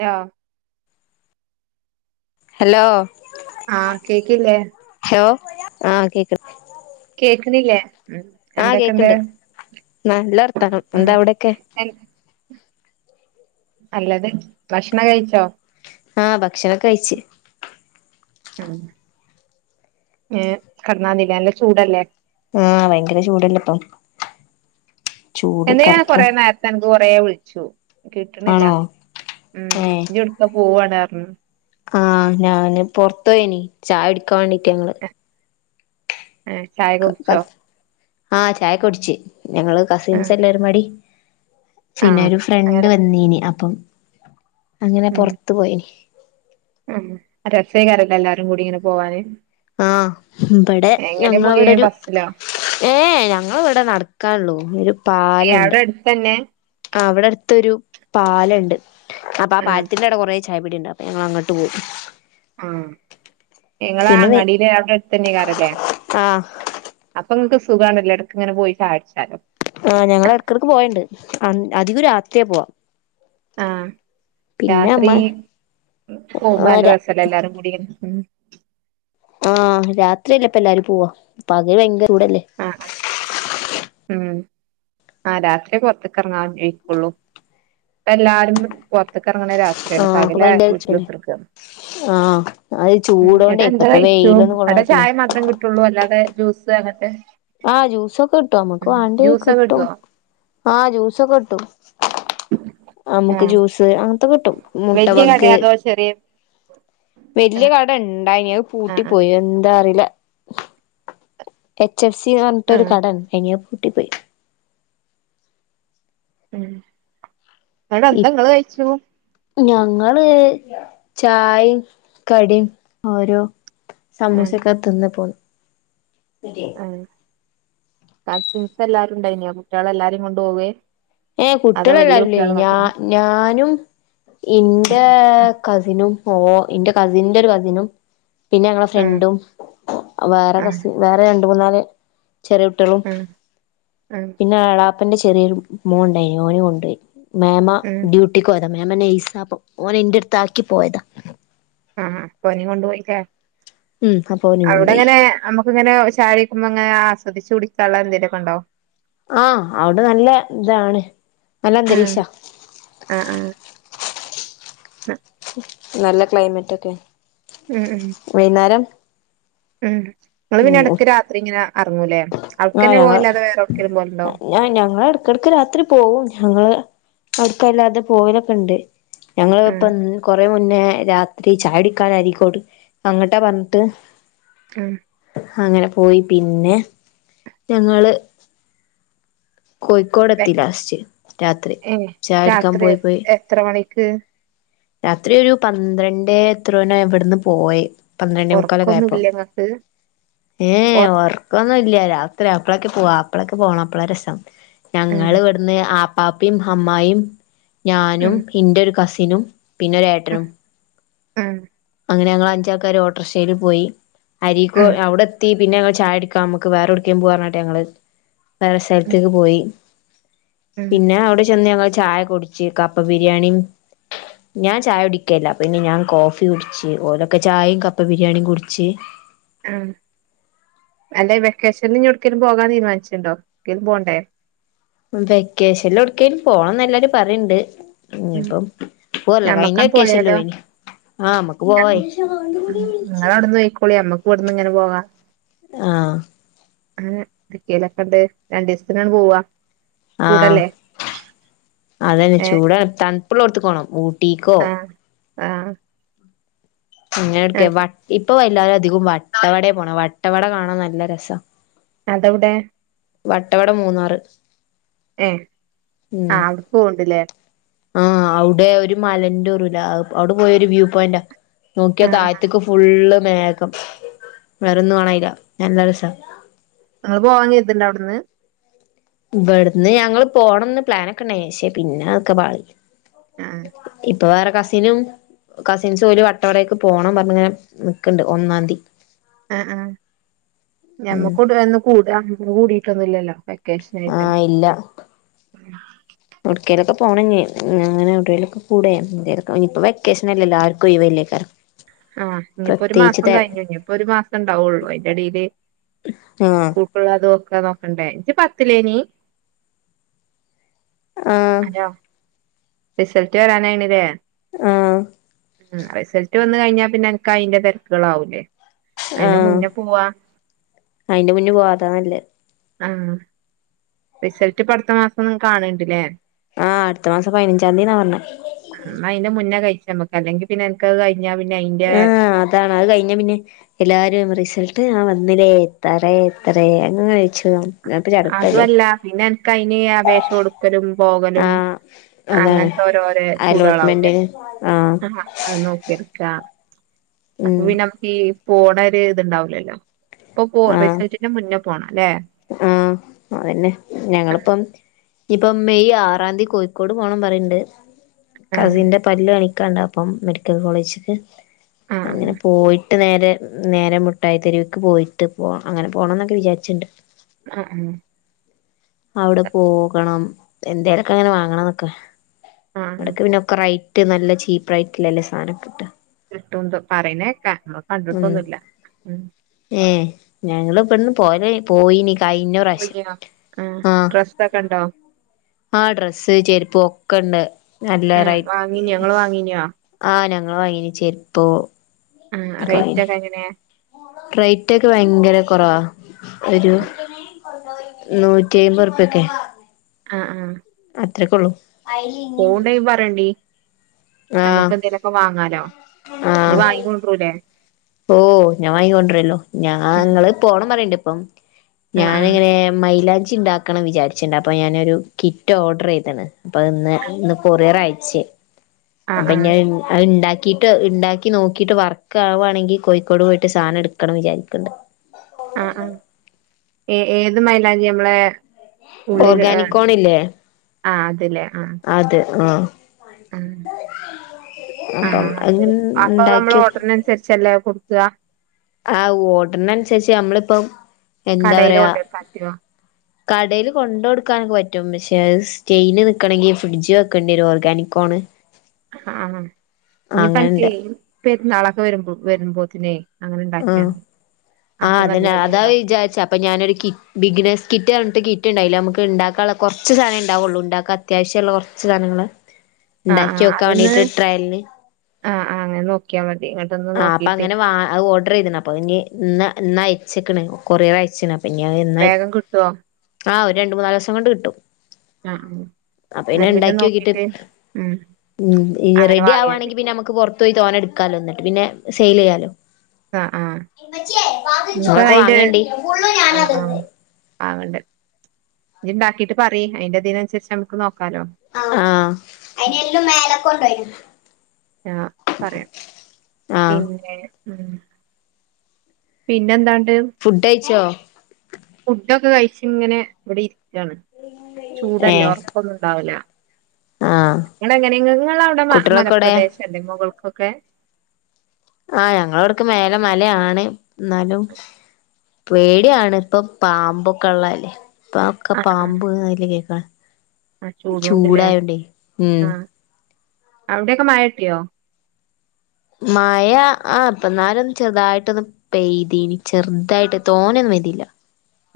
യ ഹലോ. ആഹ് കേക്കില്ലേ ഹലോ ആഹ് കേക്ക കേക്ക്ണില്ലേ? ഉം. ആഹ് എന്തൊക്കെണ്ട് കേക്ക്ണ്ട് നല്ല വർത്താനം ഉം എന്താ അവിടെക്കെ എ നല്ലത് ഭക്ഷണം കഴിച്ചോ? ആഹ് ഭക്ഷണൊക്കെഴിച്ച്. ഉം ഏഹ് കടന്നാതില്ലേ നല്ല ചൂടല്ലേ? ആഹ് ഭയങ്കര ചൂടല്ലേ ഇപ്പം. ചൂട് എന്ത് ഞാൻ കറക്ക കൊറെ നേരത്തെ അനക്ക് കൊറേ വിളിച്ചു കിട്ടണില്ല ആണോ ഉം ഏഹ് ഇജ് ഒട് ക്കൊ പോവാണറഞ്ഞ് ആഹ് ഞാന് പൊറത്ത് പോയ്നി ചായ കുടക്കാൻ വേണ്ടീട്ട് ഞങ്ങള് ഏഹ് ചായക്കെ ഞങ്ങള് കുടിച്ചോ? കസ് ആഹ് ചായകുടിച്ച് ഞങ്ങള് കസിൻസ് ആഹ് എല്ലാരുംപാടി ആഹ് ഫിന്നൊരു ഫ്രണ്ട് അങ്ങനെ വന്നീനി അപ്പം അങ്ങനെ പൊറത്തു പോയ്നി- ആഹ് രസേകാരല്ലേ എല്ലാരും കൂടി ഇങ്ങനെ പോവാന്? ആഹ് ഇബടെ എങ്ങനെ ഞങ്ങളെ പോയേ ഇവിടൊരു ബസ്സിലോ ഏഹ് ഞങ്ങളെ ഇവടെ നടക്കാള്ളൂ ഒരു പാലണ്ട് തന്നെ- ആഹ് ഇവിടെ അടുത്തൊരു പാലണ്ട് അപ്പൊ ആ ആഹ് പാലത്തിന്റെ അവടെ കൊറേ ചായ പീടിയ ണ്ട് അപ്പൊ ഞങ്ങള് അങ്ങട്ട് പോവും. ആഹ് നിങ്ങളെ വെ അങ്ങാടില് അവിടെ എടുത്ത് തന്നെക്കാറല്ലേ? ആ അപ്പൊ ഇങ്ങക്ക് സുഖാണല്ലോ എടക്ക് ഇങ്ങനെ പോയി ചായ കുടിച്ചാലോ- ആഹ ഞങ്ങള് എടക്ക്ടക്ക് പോവേണ്ട് അധികും രാത്രിയ പോവാ ആഹ് പിന്നെ രാത്രി അമ്മ പോവുമ്പോ ആ ര നല്ല രസല്ലേ എല്ലാരും കൂടി ഇങ്ങനെ ഉം ആഹ് രാത്രിയല്ലേ ഇപ്പം എല്ലാരും പോവാ പകല് ഭയങ്കര ചൂടല്ലേ ആഹ ആഹ ഉം ആഹ രാത്രി പുറത്തക്കറങ്ങാൻ [unintelligible] ഫുള്ളും ഇപ്പ എല്ലാരും പുറത്തക്കറങ്ങണ ആ രാത്രിയാണ് ഇപ്പ പകൽ ഭയങ്കര വീട്ടില് ചൂടല്ലേ ഉത്തിർക്ക. ആ അത് മഹ് ചൂടോണ്ടേ എട്ടാ എന്താ ഇപ്പത്തെ കഴിച്ചു വെയിലൊന്നും കൊള്ളാൻ അടെ പറ്റില്ല ചായ മാത്രം കിട്ട. ട്ടുള്ളൂ അല്ലാതെ ജ്യൂസ് അങ്ങനത്തെ. ആഹ് ജ്യൂസൊക്കെ കിട്ടും നമ്മുക്ക് വാണ്ടി ജ്യൂസൊക്കെ കിട്ടും കിട്ടുവോ ആഹ് ജ്യൂസൊക്കെ കിട്ടും. നമുക്ക് ജ്യൂസ് അങ്ങനത്തെ കിട്ടും മുട്ട വലിയ ബഗ് കടയാതോ ചെറിയ. വല്യ ആഹ് കട ഇണ്ടായിനി ആഹ് ആഹ് അത്പൂട്ടിപ്പോയി എന്താ അറിയില്ല. എച്ച് എഫ് സി എന്ന് പറഞ്ഞിട്ട് ഒരു ആഹ് കടഇണ്ടായി നെ അത് പൂട്ടിപ്പോയി. മഹ് അടെ ഇപ് എന്തങ്ങള്കഴിച്ചു. ഞങ്ങള് ചായയും കടിയും ഓരോ. ആഹ് സമൂസക്കെത്തിന്ന പോ മ്ഹ്കസിൻസ് എല്ലാരുംണ്ടായിന കുട്ടികളെ എല്ലാരേും കൊണ്ടു പോവേ ഏഹ് അതോ വല്യ കുട്ടികളല്ലാവില്ലേ കുട്ടികള് ഞാ മാത്രോ ഞാനും. ഇന്റെ കസിനും ഓഹ ഇന്റെ കസിന്റെ ഒരു കസിനും. പിന്നെ ഞങ്ങളെ ആഹ് ഫ്രണ്ടും വേറെ ആഹ് കസി വേറെ രണ്ട് മൂന്നാല് ചെറിയ ട്ടളും ആഹ് ആഹ് പിന്നെ എളാപ്പന്റെ ചെറിയൊരു മോനുണ്ടായി ഓന കൊണ്ടോയി മാമ ആഹ് ഡ്യൂട്ടിക്ക് പോയതാ മാമ എന്നെ നേഴ്സ അപ്പ ഓൻ എന്റെടുത്ത് ആക്കി പോയതാ. ആഹ് പനി കൊണ്ടു പോയിട്ടേ ഉം അപ്പൊ ഓനിം കൊണ്ടോയി അവിടെങ്ങനെ നമ്മുക്ക് ഇങ്ങനെ ഒരു [unintelligible] [unintelligible] ആസ്വദച്ച് കുടിക്കാനുള്ള എന്തേലൊക്കെ ഉണ്ടോ. ആഹ് അവിടെ നല്ല ഇതാണ് നല്ല അന്തരീക്ഷ. ആഹ് ആഹ് ആഹ്. [inaudible] നല്ല ക്ലൈമറ്റ് ഒക്കെ. ഉം ഉം വൈന്നേരം. ഉം ഇങ്ങൾ ഉം ഇടയ്ക്ക് രാത്രിങ്ങനെ എറങ്ങുലെ [unintelligible] പോവലുണ്ടോ ങ്ങാ ഞങ്ങള ഇടക്കിടക്ക് രാത്രി പോവും ഞങ്ങള് അടുക്കല്ലാതെ പോലൊക്കെ ഉണ്ട്. ആഹ് ഞങ്ങളിപ്പൻ കൊറ കുറ മുന്നേ രാത്രി ചായടുക്കാനായിരിക്കോട് അങ്ങട്ടെ പറഞ്ഞിട്ട് ഉം ഹങ്ങനെ പോയി പിന്നെ ഞങ്ങള് കോയിക്കോട് എത്തി ലാസ്റ്റ് രാത്രി ഏഹ് ചായുടിക്കാൻ രാത്രി പോയി പോയി എത്ര മണിക്ക്? രാത്രി ഒരു പന്ത്രണ്ട എത്രെനോ ഇവിടുന്ന് പോയ പന്ത്രണ്ടെമുക്കാൽ ഒക്കെയായിയ്പം ഒറക്കൊന്നുല്ലേ ഇങ്ങക്ക് ഏഹ ഒർ വർ പൊന്നും ഇല്ല രാത്രി അപ്പഴൊക്കെ പോവാ അപ്പഴൊക്കെ പോണം അപ്പളാ രസം ഞങ്ങള് ആഹ് ഇവട ന്ന് ആപ്പാപ്പയും അമ്മായിയും ഞാനും ഉം ഇന്റെ ഒരു കസിനും പിന്നെ ഒരു ഉം ഏട്ടനും ഉം അങ്ങനെ ഞങ്ങൾ അഞ്ചാൾക്കാാര് ഓട്ടറിക്ഷൽ പോയി അരിക്കോ ഉം അവിടെ എത്തി പിന്നെ ഞങ്ങ ചായടിക്കാ നമ്മുക്ക് വേറെ എടക്കും പോവന്നറഞ്ഞിട്ട് ഞങ്ങള് വേറെ ഉം സലത്തേക്ക് പോയി ഉം പിന്നെ ഞാൻ അവിടെ ചെന്ന് ഞങ്ങള് ചായ കുടിച്ചു കപ്പ ബിരിയാണിയും ഞാൻ ചായ കുടിക്കെല്ല പിന്നെ ഞാൻ കോഫി കുടിച്ച് ഓലൊക്കെ ചായയും കപ്പ ബിരിയാണിയും കുടിച്ച് ആഹ് അല്ലെ വെക്കേഷനിനി എവടക്കേലും പോകാൻ തീരുമാനിച്ചിട്ടുണ്ടോ ക്കിലും പോണ്ടേ? മ് വെക്കേഷനിൽ എവിടക്കേലും പോണംന്ന് എല്ലാരും പറയണ്ട് ഇനിപ്പം പോല്ല കഴിഞ്ഞ ഞമ്മക്കാണ്ട് വെക്കെഷനില് പോയാലോ പോയിന് ആഹ് നമ്മക്ക് പോവയ് നിങ്ങളവിടുന്ന് പോയിക്കോളി നമ്മുക്ക് ഇവിടുന്ന് ഇങ്ങനെ പോകാം ആഹ് അങ്ങനെ ഇടുക്കയിലൊക്കെണ്ട് രണ്ടു ദിവസത്തിനാണ് പോവാ ആഹ് ചൂടല്ലേ അതന്നെ ഏ ചൂടാണ് തണുപ്പ്ള്ളോടുത്തക്കോണം ഊ- ആഹ് ആഹ് ഇങ്ങനെ എടുക്ക ആഹ് വ ഇപ്പ എല്ലാ അധികം വട്ടവടയെ പോണെ വട്ടവട കാണാൻ നല്ല രസ അതെവിടെ വട്ടവട മൂന്നാറ് ഏഹ് ഉം ആഹ് അവിടെ പോണ്ട്ല്ലേ ആഹ് അവിടെ ഒരു മലന്റെ നൂറൂല്ല അവിടെ പോയ ഒരു വ്യൂ പോയിന്റാ നോക്കിയാ ആഹ് ആഹ് താഴത്ത്ക്ക് ഫുള്ള് മേഘം വേറൊന്ന് കാണല്ല നല്ല രസ നിങ്ങള് പോവാൻ [unintelligible] അവിടുന്ന് ഇവിടുന്ന് ഞങ്ങള് പോണംന്ന് പ്ലാനൊക്കെ ഉണ്ടായിൻ പക്ഷെ പിന്നെ അതൊക്കെ പാളി ആഹ് ഇപ് പ്പൊ വേറെ കസിനും കസിൻസ് ഓല് വട്ടവടേക്ക് പോകണം പറഞ്ഞഞ്ങ്ങനെ നിക്ക്‌ണ്ട് ഒന്നാം തി ആഹ് ആഹ് ഉം ഞമ്മക്ക്കൂടൊന്നു കൂടാം കൂടിട്ടൊന്നുല്ലല്ലോ ക്കേഷനായിട്ട് ആഹ് എടുക്കെലൊക്കെ പോണം ഞ്ഞി അങ്ങനെ എവിടെലൊക്കെ കൂടെം എന്തേരൊക്കെ ഇനിപ്പൊ വെക്കേഷൻ അല്ലല്ലോ ആർക്കും ഒഴിവല്ലേകാരം ആഹ് ഇനിയിപ്പോ ഒരു മാസം കഴിഞ്ഞു ഇനിയിപ്പോ ഒരു മാസം ഉണ്ടാവുള്ളൂ അതിന്റെ ഇടയില് ആഹ് കൂട്ടുകാരുടെക്കെ നോക്കണ്ടേ ജ്ജ് പത്തിലേ നി ആഹ് അലോ റിസൾട്ട് വരാനായിണ് ല്ലേ ആഹ് റിസൾട്ട് വന്നു കഴിഞ്ഞാ പിന്നെ അനക്ക് അതിന്റെ തിരക്കുകളാവുല്ലേ ആഹ് അയിന്റെ മുന്നേ പോവാ അതാ നല്ലെ ആഹ് റിസൾട്ട് പ്പ അടുത്ത മാസം ന് കാണ് ണുണ്ട്ല്ലേ ആഹ് അടുത്തമാസം പതിനഞ്ചാം തീന്നാ പറഞ്ഞെ ന്നാ അതിന്റെ മുന്നേ കഴിച്ച നമ്മക്ക് അല്ലെങ്കി പിന്നെ എനക്ക്ത് കഴിഞ്ഞാ പിന്നെ അയിന്റെ- ഇതാണ് അത് കഴിഞ്ഞ പിന്നെ എല്ലാരും റിസൾട്ട് ആഹ് വന്നില്ലേ എത്ര എത്ര അങ്ങനെ ചോയ്ച്ചും അതുവല്ല പിന്നെ അനക്ക് അതിന് അപേക്ഷ കൊടുക്കലും പോകലും ആഹ് അതാണ് അങ്ങനത്തെ ഓരോരോ ചൂടാളാവൂലേ അലോട്ട്മെന്റിന് ആഹ് ആ അത് നോക്കി എടുക്ക അപ്പോ ഉം പിന്നെ നമുക്ക് ഈ പോണ ഒരു ഇത്ണ്ടാവലല്ലോ ഇപ്പൊ പോ ആഹ് റിസൾട്ടിന്റെ മുന്നേ പോണംല്ലേ ആഹ് അതന്നെ ആഹ് ഞങ്ങളിപ്പം ഇപ്പൊ മെയ് ആറാം തീ കോഴിക്കോട് പോണം പറയ്ണ്ട് ആഹ് കസിന്റെ- പല്ല് കാണിക്കാണ്ട് അപ്പം മെഡിക്കൽ കോളേജ്ക്ക് ആഹ് അങ്ങനെ പോയി ട്ട് നേരെ നേരെ മുട്ടായിത്തെരുവിക്ക് പോയിട്ട് പോ അങ്ങനെ പോണം എന്നൊക്കെ വിചാരിച്ചിണ്ട് ആഹ് ആഹ് അവിടെ പോകണം എന്തേലൊക്കെ അങ്ങനെ വാങ്ങണം എന്നൊക്കെ ആഹ് അവിടെക്കെ പിന്നെ റൈറ്റ് നല്ല ചീപ്പ് റൈറ്റ്ലല്ലേ സാനകിട്ടാ കിട്ടും ന്തോ പറിന്നേക്ക നമ്മ ഉം കണ്ടിട്ടൊന്നുല്ല ഉം ഏഹ് ഞങ്ങള് ഇപ്പട്ന്ന് പോലെ പോയിനി കഴിഞ്ഞ പ്രാവശ്യം പോയിനോ ആഹ് ഡ്രസ്സക്കെണ്ടോ ആ ഡ്രസ്സ് ചെരിപ്പ് ഒക്കെണ്ട് നല്ല ആഹ് റൈറ്റ് വാങ്ങിനോ ഇങ്ങള് വാങ്ങീനോ ആഹ് ഞങ്ങള് വാങ്ങീനി ചെരിപ്പോ ആ റേറ്റ് ഒക്കെ എങ്ങനെയാ റേറ്റ് ഒക്കെ ഭയങ്കര കുറവാ ഒരു നൂറ്റി അയ്‌പത് ഉറുപ്പ്യക്കെ ആഹ് ആഹ് അത്രക്കൊള്ളൂ പോവ്ണ്ടയി പറയണ്ടി ആഹ് നമ്മുക്ക് എന്തേലൊക്കെ വാങ്ങാലോ ഇജ്ജ്‌ ആഹ് വാങ്ങിക്കൊണ്ടരുലെ ഓഹ് ഞാൻ വാങ്ങിക്കൊണ്ടരല്ലോ ഞാൻ ഉം ഞങ്ങള് പോണം പറയണ്ട് ഇപ്പം ആഹ് ആഹ് ഞാനിങ്ങനെ മൈലാഞ്ചിണ്ടാക്കണം വിചാരിച്ചിണ്ട് അപ്പൊ ഞാനൊരു കിറ്റ് ഓർഡറീതേണ് അപ്പത്‌ന്ന് ഇന്ന് കൊറിയർ അയച്ച് ആഹ് അപ്പൊ ഇഞ്ഞി ആഹ് അത് അത് ഇണ്ടാക്കിട്ട് ഇണ്ടാക്കി നോക്കിട്ട് വർക്ക് ആവാണെങ്കി കോയിക്കോട് പോയിട്ട് സാനം ഇടുക്കണം വിചാരിക്കിണ്ട് ആഹ് ആഹ് ഏഹ് ഏത് മൈലാഞ്ചി ഞമ്മളെ ഉള്ളില് ആഹ് ഓർഗാനിക്കോൺ ആഹ് അത്‌ല്ലേ അഹ് ആഹ് അത്‌ ആഹ് ആഹ് അപ്പം ആഹ് അത് അങ്ങനെ അപ്പൊ ഞമ്മള് ഉണ്ടാക്കി ഓർഡ്രനൻസരിച്ചല്ലേ കൊടുക്ക. ആഹ് ഓഡ്രനൻസരിച്ച് നമ്മളിപ്പം കടേല് എന്തപറയാ കൊണ്ടോയി പറ്റോ കടേല് കൊണ്ടടുക്കാനൊക്കെ പറ്റും പക്ഷെ അത് സ്റ്റെയിൽ നിക്കണെങ്കിൽ ഫ്രിഡ്ജിവെക്കേണ്ടേരും ഓർഗാനികോൺ ആഹ് ഇനിപ്പ അങ്ങനെണ്ട് അൻക്കേയ് പെര്ന്നളക്കെ വരുമ്പോ വരുമ്പോത്തിനേയ് ആഹ് അങ്ങനെണ്ടാക്കിയാതി അപ്പോ നല്ലത്‌ണ്ടാവും അപ്പൊഞാനൊരു കി ബിഗ്നേസ് കിറ്റ് പറഞ്ഞിട്ടൊരു കിറ്റ്ണ്ടായില്ലെ ഞമക്ക്ണ്ടാക്കാള്ള കുറച്ച് സാനേണ്ടാവുള്ളു ണ്ടാക്കാ അത്യാവശ്യള്ള കൊർച്ച് സാനങ്ങള് ആഹ് ആഹ് അതിന്ന് ട്രയലിന് ആഹ് ആഹ് അങ്ങനെ ന്നോക്കിയാമതി ആഹ് അപ്പങ്ങനെ വാ അത് ഓർഡ്രയ്‌ത്ണ് അപ്പൊ ഇനി ഇന്ന് ഇന്ന് അയച്ചക്ക്ണ് കൊറിയർ അയച്ച്ണ് അപ്പൊ പിന്നെ അഹ് എന്നാ വേഗം കിട്ടുവോ ആ ഒരു രണ്ട് മൂന്നാലോസം കൊണ്ട് കിട്ടും ആഹ് ആണ് അപ്പ പിന്നെ ഇണ്ടാക്കിയോക്കിട്ട് ഉം അങ്ങനെ റെഡി വാങ്ങിയാ മതി ആവാവാണെങ്കി പിന്നെ നമ്മക്ക് പൊർ തോയി തോനഎടുക്കാലോ എന്നിട്ട് പിന്നെ സെയിലെയ്യാലോ ആ ആ ഇനിയിപ്പ ഇങ്ങളൊക്കെ അയിന്റെ വാങ്ങണ്ടീ ആ ആ വാങ്ങണ്ട് ഇജ്ജ്‌ണ്ടാക്കിട്ട് പറീം അയിന്റെതിനൻസരിച്ച് നമ്മക്ക് നോക്കാലോ ആഹ് ആഹ് പറയാം ആഹ് പിന്നെ ഉം പിന്നെന്താണ്ട് ഫുഡ്ഡൈയ്‌ച്ചോ ഫുഡൊക്കെ കഴിച്ച്ങ്ങനെ ഇവടെ ഇരിക്കാണ് ഏ ചൂടല്ലേ ഒർ കൊന്നുണ്ടാവൂല ആഹ് ഇങ്ങളെങ്ങനെ ഇങ്ങളവടെ കുട്ടികളൊക്കെ എവിടെ മലപ്രദേശ എന്റെ മുകൾക്കൊക്കെ ആഹ് ഞങ്ങളവിടക്ക് മേലെ മലയാണ് ഇന്നാലും പേടിയാണ്പ്പൊ പാമ്പൊക്കെള്ളല്ലേ. പ ഒക്കെ ആഹ് ആഹ് പാമ്പ് കേറിയേക്ക ആഹ് ചൂടുകൊണ്ടില്ലേ ചൂടായൊണ്ടേയ് ഉം അവടെക്കെ മയട്ട്യോ. മയ ആഹ് ഇപ്പന്നാരൊന്ന് ചെർതായിട്ടൊന്ന് പെയ്തീനി ചെർതായിട്ട് തോനൊന്നും എയ്തീല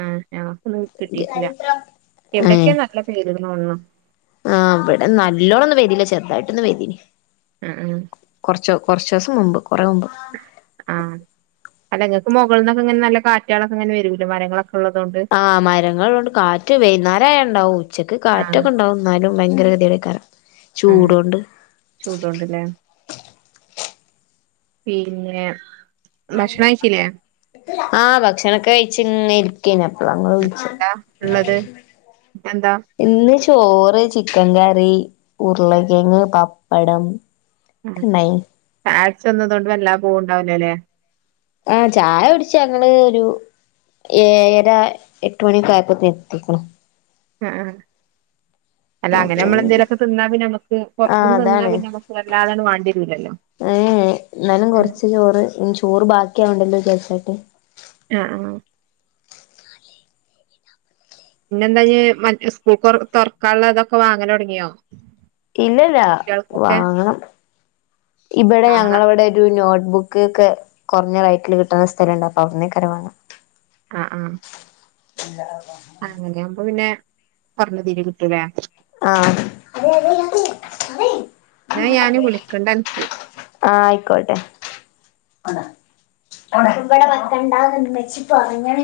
ആഹ് ആഹ് ഞങ്ങക്കൊന്നും കിട്ടിട്ടില്ല ഏഹ് എവിടൊക്കെ നല്ല പെയ്തിണ്ട്തോണുണു. ആഹ് ഇവടെ നല്ലോണംന്നും പെയ്തിട്ട്ല്ല ചെർതായിട്ടൊന്ന് പെയ്തീനി. ആഹ് ആഹ് കൊർച്ചോ കൊർച്ചോസം മുമ്പ് കുറേ മുമ്പ് ആഹ് അല്ലങ്ങക്ക് മൊകൾന്നൊക്കെങ്ങനെ നല്ല കാറ്റാളൊക്കെങ്ങനെവൂലെ മരങ്ങളൊക്കെള്ളതോണ്ട് ആഹ് മരങ്ങളള്ളതോണ്ട് കാറ്റ് വൈന്നേരായ ണ്ടാവും. ഉച്ചക്ക് ആഹ് കാറ്റൊക്കെണ്ടാവും ന്നാലും ഭയങ്കര ഗതീടെകാരം ചൂടോണ്ട്. ചൂടോണ്ട്ലെ പിന്നെ ഭക്ഷണം കഴിച്ചില്ലേ എന്താ ആഹ് ഭക്ഷണണൊക്കെ കയിചിങ്ങ. ർക്കേനു അപ്പളാ ഇങ്ങള് വിൾച്ചേ. ഉള്ളത് എന്താ ന്ന് ചോറ് ചിക്കങ്കറി ഉർളങ്കേങ് പപ്പടം. ഒക്കെണ്ടായിനി അയച്ചെന്നതോണ്ട് വല്ലാ പോവണ്ടാവല്ലലെ. ആഹ് ചായടിച്ച ഞങ്ങള് ഒരു ഏഹ് ഏര എട്ട് മണിക്കായപ്പാതെ എത്തിക്കുണു ആഹ് ആഹ് അല്ല ആഹ് അങ്ങനെ നമ്മള് പിന്നെ എന്തെലൊക്കെ തിന്നാപിന്നെ നമ്മക്ക് ആഹ് പോർത്തന്ന് ന്നാ അതാണ് പിന്നമക്ക് വല്ലാതങ്ങ് വണ്ടിരില്ലല്ലോ ഏഹ് എന്നാലും കൊറച്ച് ചോറ് ചോറ് ബാക്കിയവണ്ടല്ലോ വിചാരിച്ചാട്ട് ആഹ് ആഹ് പിന്നെന്താഞ്ഞ് മറ്റ് സ്കൂൾക്ക് തോർ തോർക്കാള്ളതൊക്കെ വാങ്ങല് തോടങ്ങിയോ ഇല്ലല്ല വാങ്ങണം ഇവടെ വാങ്ങണം ഞങ്ങളവിടെ ഒരു നോട്ട്ബുക്ക്ക്കെ കൊറഞ്ഞ റൈറ്റില് കിട്ടണ സ്ഥലണ്ട് അപ്പ അവിടെന്ന് കരവങ്ങ ആഹ് ആഹ് [unintelligible] അങ്ങനെയാവുമ്പ പിന്നെ കൊറഞ്ഞതിരി കിട്ടൂലേ ആഹ് ആഹ് എന്നാ ഞാന് വിളിക്കണ്ട് അനക്ക് ആയിക്കോട്ടെ ഇവടെ വെക്കണ്ടാന്ന് ഇമ്മച്ചി പർഞ്ഞീണ്